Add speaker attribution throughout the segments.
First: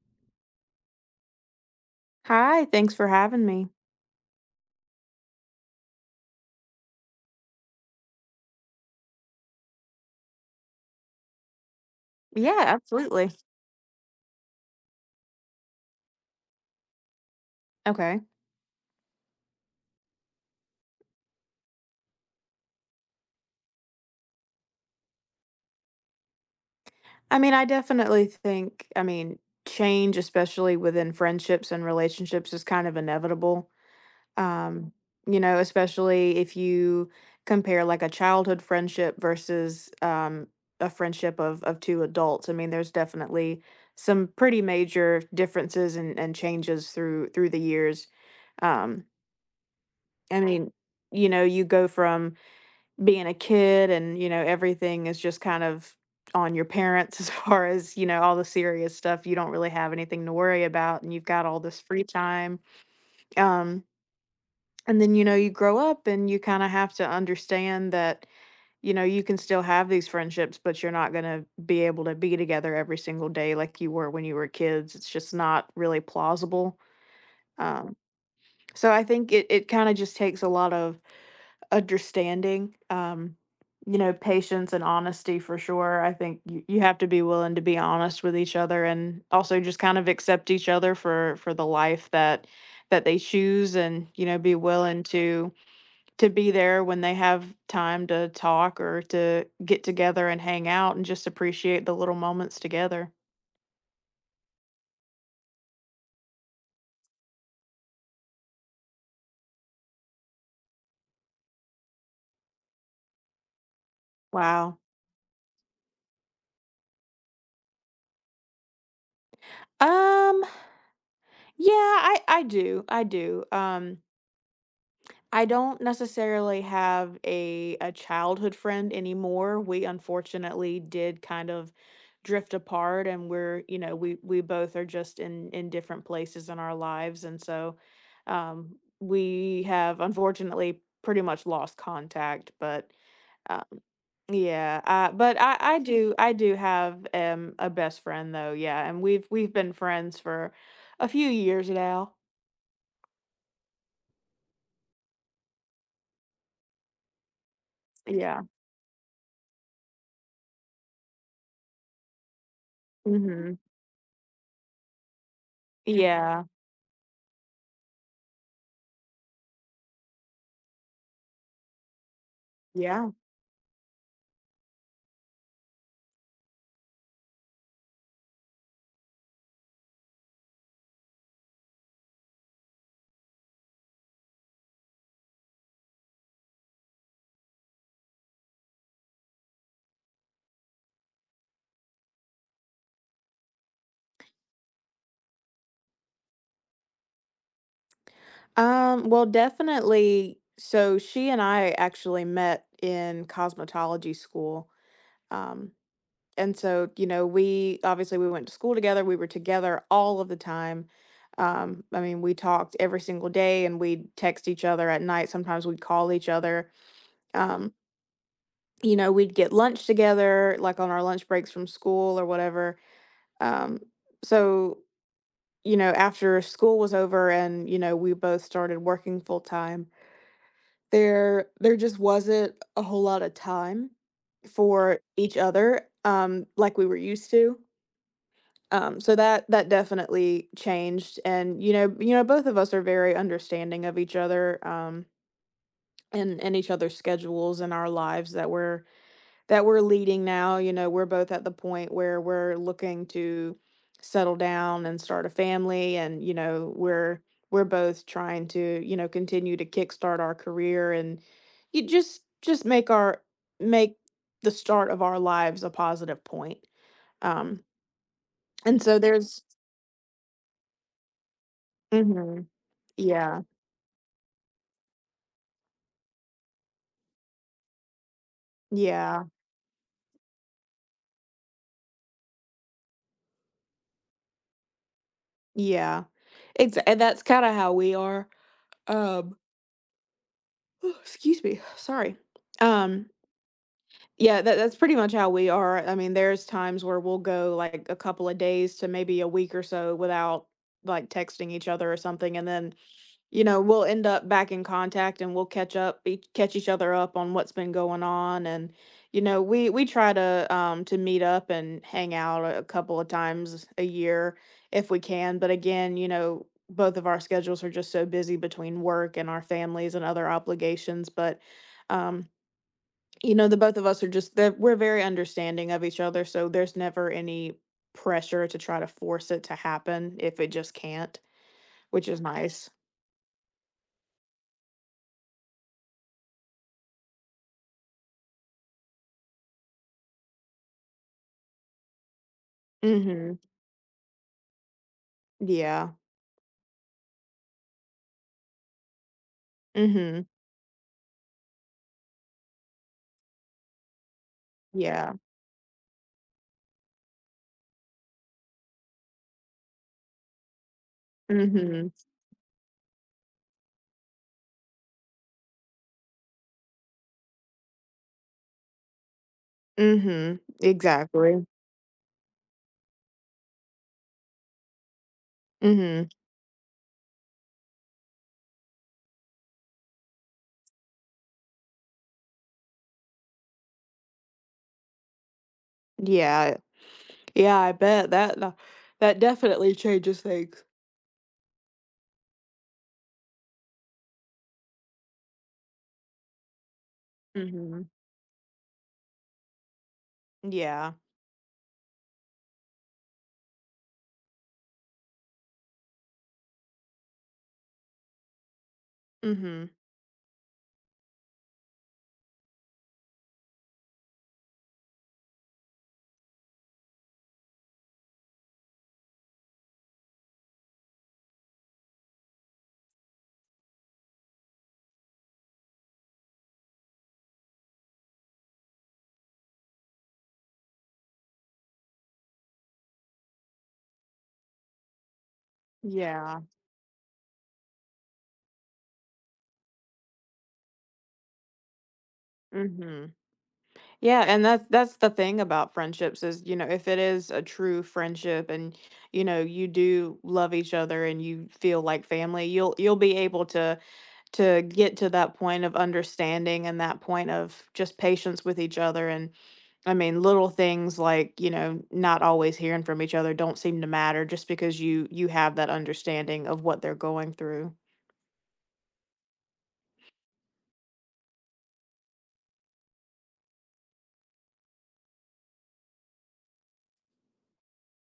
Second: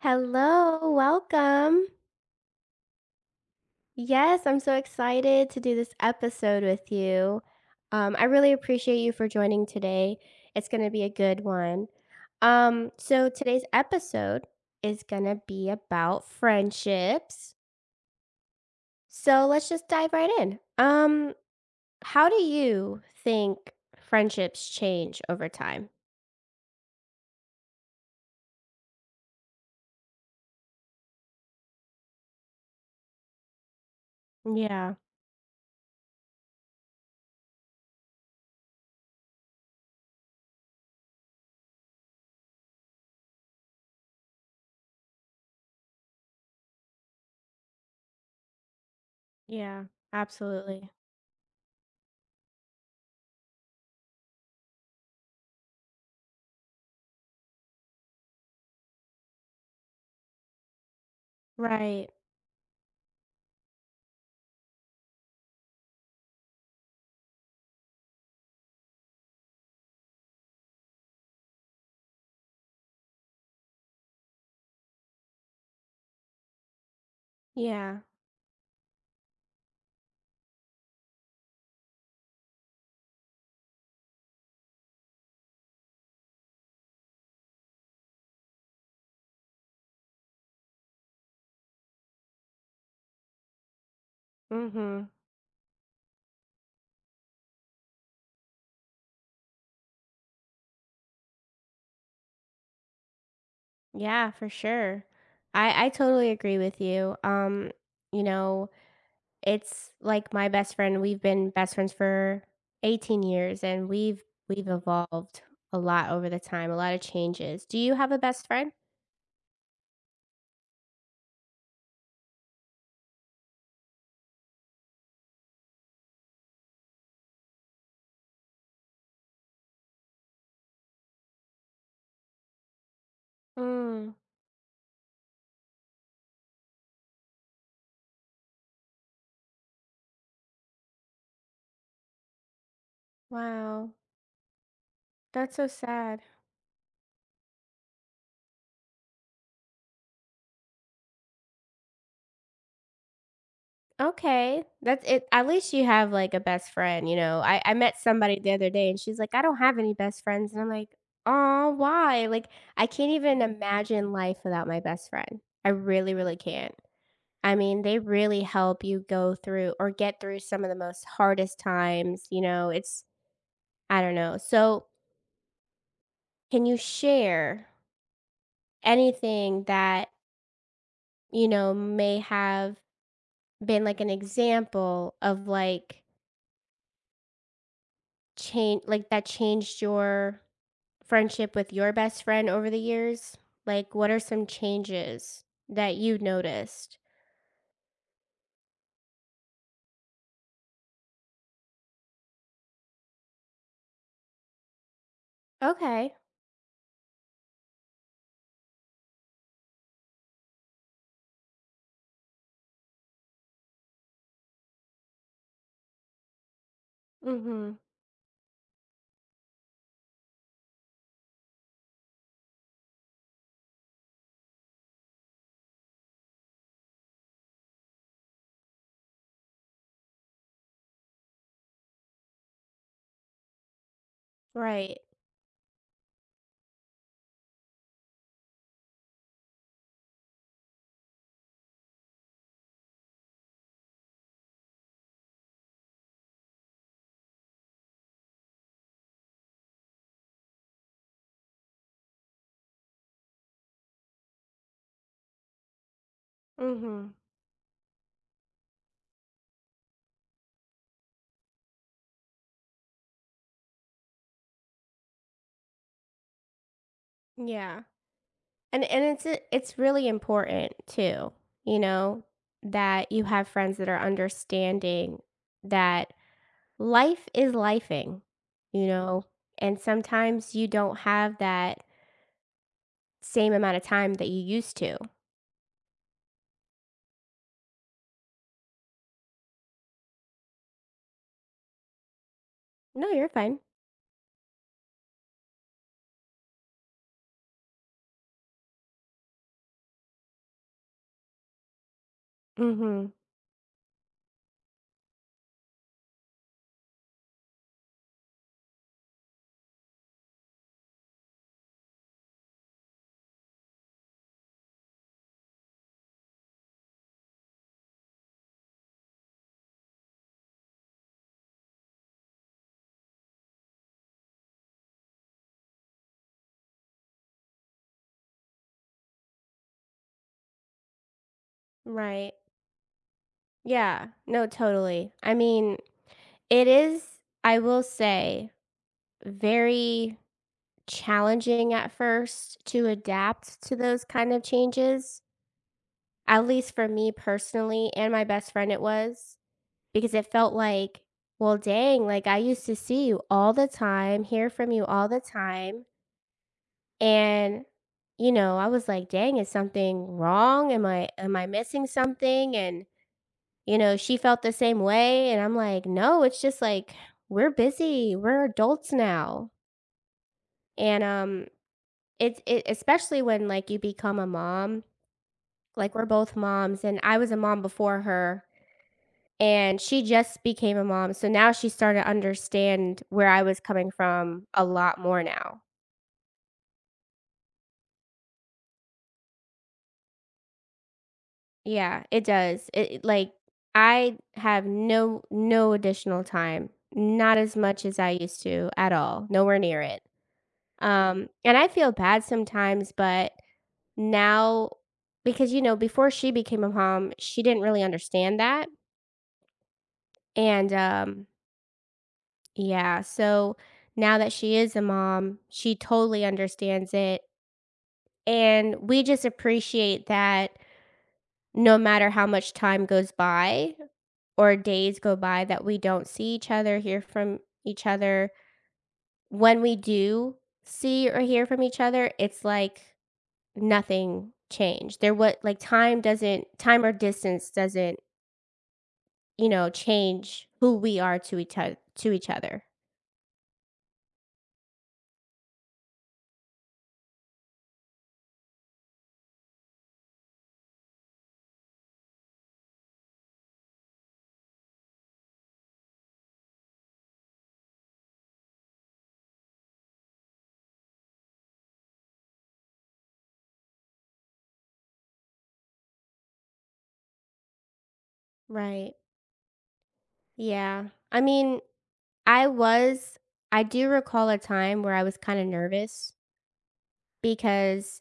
Speaker 1: Hello, welcome.
Speaker 2: Hi, thanks for having me.
Speaker 1: Yes, I'm so excited to do this episode with you. I really appreciate you for joining today. It's going to be a good one.
Speaker 2: Yeah,
Speaker 1: So
Speaker 2: absolutely.
Speaker 1: today's episode is going to be about friendships.
Speaker 2: Okay.
Speaker 1: So let's just dive right in. How do you think friendships change over time?
Speaker 2: I mean, I definitely think, change, especially within friendships and relationships, is kind of inevitable. Um,
Speaker 1: Yeah,
Speaker 2: you know, especially if you compare like a childhood friendship versus a friendship of two adults. I mean, there's definitely some pretty major differences and, changes through the years. Um,
Speaker 1: yeah,
Speaker 2: I mean,
Speaker 1: absolutely.
Speaker 2: you know, you go from being a kid, and you know everything is just kind of on your parents as far as, you know, all the serious stuff. You don't really have anything to worry about, and you've got all this free
Speaker 1: Right.
Speaker 2: time. um and then, you know, you grow up and you kind of have to understand that, you know, you can still have these friendships, but you're not going to be able to be together every single day like you were when you were kids. It's just not really plausible. um
Speaker 1: Yeah.
Speaker 2: so I think it kind of just takes a lot of understanding, you know, patience and honesty for sure. I think you have to be willing to be honest with each other, and also just kind of accept each other for the life that they choose and, you know, be willing
Speaker 1: Mhm.
Speaker 2: to be there when they have time to talk or to get together and hang out, and just appreciate the little moments together.
Speaker 1: Yeah, for sure. I totally agree with you. You know, it's like my best friend, we've been best friends for 18 years, and we've
Speaker 2: Wow.
Speaker 1: evolved a lot over the time, a lot of changes. Do you have a best friend?
Speaker 2: Um yeah, I do. I do. I don't necessarily have a childhood friend anymore. We unfortunately did kind of drift apart, and we're, you know,
Speaker 1: Mm,
Speaker 2: we both are just in different places in our lives, and so we have unfortunately pretty much lost contact, but um
Speaker 1: wow.
Speaker 2: yeah, but
Speaker 1: That's so
Speaker 2: I do,
Speaker 1: sad.
Speaker 2: I do have a best friend though. Yeah, and we've been friends for a few years now.
Speaker 1: Okay, that's it, at least you have, like, a best friend, you know? I met somebody
Speaker 2: Yeah.
Speaker 1: the other day, and she's like, "I don't have any best friends," and I'm like, "Oh, why?" Like, I can't even
Speaker 2: Mhm.
Speaker 1: imagine life without my best friend. I really, really
Speaker 2: Yeah.
Speaker 1: can't. I mean, they really help you go through or get through some of the most hardest times, you know? It's
Speaker 2: Yeah.
Speaker 1: I don't know. So, can you share anything that, you know, may have been, like, an example of, like, change, like, that changed your friendship with your best friend over the years? Like, what are some changes that you noticed?
Speaker 2: Well, definitely. So she and I actually met in cosmetology school. Um,
Speaker 1: Okay.
Speaker 2: and so, you know, we went to school together. We were together all of the time. I mean, we talked every single day, and we'd text each other at night. Sometimes we'd call each other. Um,
Speaker 1: Mhm.
Speaker 2: you know, we'd get lunch together, like on our lunch breaks from school or whatever. Um, so, you know, after school was over and, you know, we both started working full time, there just wasn't a whole lot of time
Speaker 1: Right.
Speaker 2: for each other, like we were used to. So that definitely changed. And, you know, both of us are very understanding of each other, and each other's schedules, and our lives that we're leading now. You know, we're both at the point where we're looking to settle down and start a family. And you know,
Speaker 1: Mhm.
Speaker 2: we're both trying to, you know, continue to kickstart our career, and you just make our make the start of our lives a positive point. Um
Speaker 1: Yeah.
Speaker 2: and
Speaker 1: And
Speaker 2: so
Speaker 1: and it's
Speaker 2: there's,
Speaker 1: it's really important too, you know,
Speaker 2: mhm,
Speaker 1: that you
Speaker 2: yeah.
Speaker 1: have friends that are understanding that life is lifing, you
Speaker 2: Yeah.
Speaker 1: know, and sometimes you don't have that same amount of time that you used to.
Speaker 2: Yeah. Exa and that's kinda how we are. Um excuse me, sorry. Um
Speaker 1: No, you're fine.
Speaker 2: Yeah, that's pretty much how we are. I mean, there's times where we'll go like a couple of days to maybe a week or so without like texting each other or something, and then
Speaker 1: Mhm.
Speaker 2: you know we'll end up back in contact and we'll catch up, catch each other up on what's been going on. And you know we try to meet up and hang out a couple of times a year if we can. But again, you know, both of our schedules are just so busy between work and our families and other obligations, but. Um, you know, the both of us are just that we're very understanding of each other, so there's never any pressure to try to force it to happen if it just can't, which is
Speaker 1: Right.
Speaker 2: nice.
Speaker 1: Yeah. No, totally. I mean, it is, I will say, very challenging at first to
Speaker 2: Mhm.
Speaker 1: adapt to those kind of changes.
Speaker 2: Yeah.
Speaker 1: At least for me personally and my best friend, it was because
Speaker 2: Mhm.
Speaker 1: it felt like, well, dang, like I used to see you all the time, hear from you all
Speaker 2: Yeah.
Speaker 1: the time. And, you know, I was like, dang, is something wrong? Am I missing
Speaker 2: Mhm.
Speaker 1: something? And, you know, she felt the same way, and I'm like, "No, it's just, like, we're busy, we're adults now."
Speaker 2: Mhm.
Speaker 1: And,
Speaker 2: Exactly.
Speaker 1: it's it especially when, like, you become a mom, like, we're
Speaker 2: Mhm.
Speaker 1: both moms, and I was a mom before her, and she just became a mom, so now she started to understand where I was coming from a lot more now.
Speaker 2: Yeah. Yeah, I bet that that definitely changes things.
Speaker 1: Yeah, it does. It like, I have no additional time, not as much
Speaker 2: Mhm.
Speaker 1: as I used to at all, nowhere near it.
Speaker 2: Yeah.
Speaker 1: And I feel bad sometimes, but now because, you know, before she became a mom, she didn't really understand that.
Speaker 2: Mhm.
Speaker 1: And yeah, so now that she is a mom, she totally understands it. And we just appreciate that no matter how much time goes by or days go by that we don't see each other, hear from each other, when we do see or hear from each other, it's like nothing changed. There what like, time
Speaker 2: Yeah.
Speaker 1: doesn't time or distance doesn't, you know, change who we are to each other.
Speaker 2: Mhm. Yeah, and that's the thing about friendships. Is, you know, if it is a true friendship and, you know, you do love each other and you feel like family, you'll be able to get to that point of understanding, and that point of just patience with each other. And I mean, little things like, you know, not always hearing from each other don't seem to matter, just because you have that understanding of what they're going through.
Speaker 1: Right. Yeah. I mean, I was I do recall a time where I was kinda nervous because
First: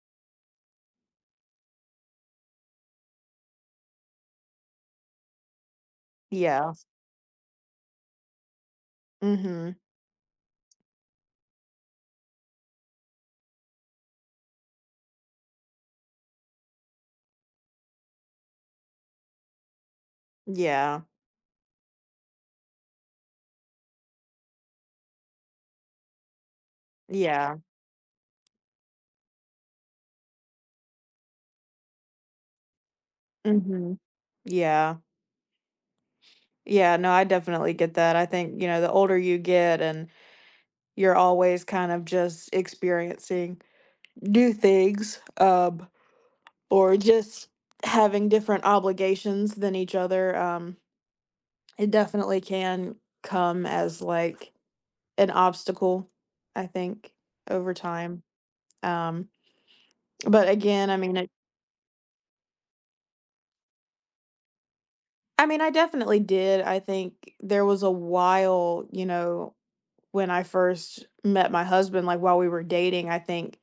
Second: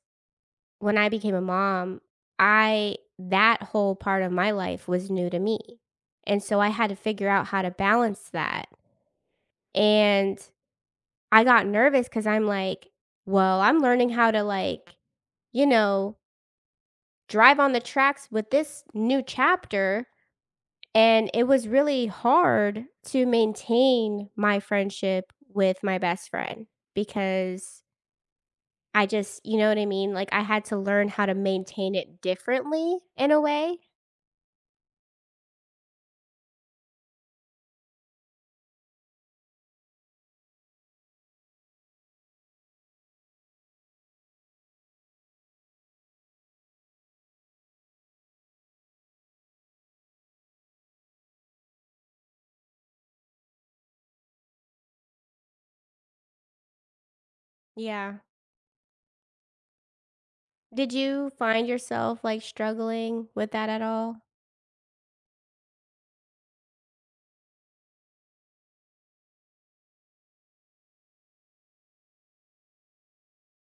Speaker 1: when I became a mom, I that whole part of my life was new to me, and so I
Speaker 2: Yeah.
Speaker 1: had to figure out how to balance that,
Speaker 2: Mhm.
Speaker 1: and I got nervous because 'cause I'm like, "Well, I'm learning how to, like, you know, drive on the tracks with this new chapter,"
Speaker 2: Yeah.
Speaker 1: and it was really hard to maintain my friendship with my best friend
Speaker 2: Yeah.
Speaker 1: because I just you know what I mean? Like, I had to learn how to maintain it differently in a way.
Speaker 2: Mhm. Yeah. Yeah, no, I definitely get that. I think, you know, the older you get and you're always kind of just experiencing new things, or just having different obligations than each other, it definitely can come as like an obstacle, I think, over
Speaker 1: Yeah.
Speaker 2: time. Um, but again,
Speaker 1: Did
Speaker 2: I mean,
Speaker 1: you
Speaker 2: it,
Speaker 1: find yourself, like, struggling with that at all?
Speaker 2: I mean, I definitely did. I think there was a while, you know, when I first met my husband, like while we were dating, I think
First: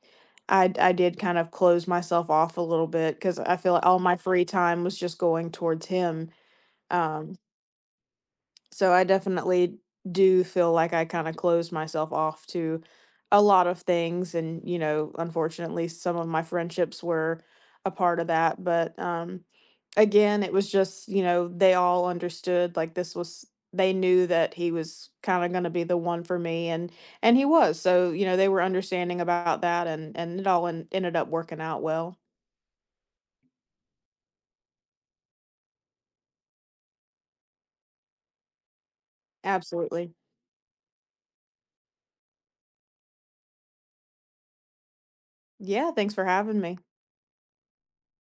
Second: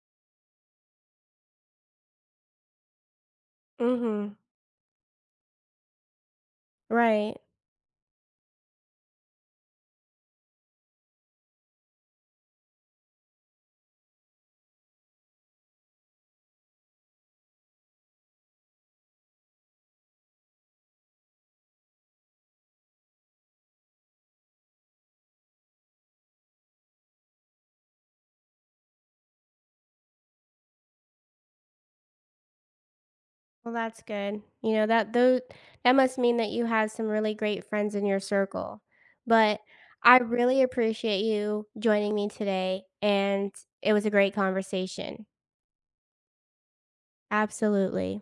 Speaker 2: I did kind of close myself off a little bit, because I feel like all my
Speaker 1: Mhm.
Speaker 2: free time was just going towards him. Um,
Speaker 1: Right.
Speaker 2: so I definitely do feel like I kinda closed myself off to a lot of things. And, you know, unfortunately, some of my friendships were a part of that. But, again, it was just, you know, they all understood. Like, this was they knew that he was kinda gonna be the one for me, and he was. So, you know, they were understanding about that. And it all en ended up working out well.
Speaker 1: Well, that's good. You know, that though that must mean that you have some really great friends in your circle. But
Speaker 2: Absolutely.
Speaker 1: I really appreciate you joining me today and it was a great conversation.
Speaker 2: Yeah, thanks for having me.
Speaker 1: Absolutely.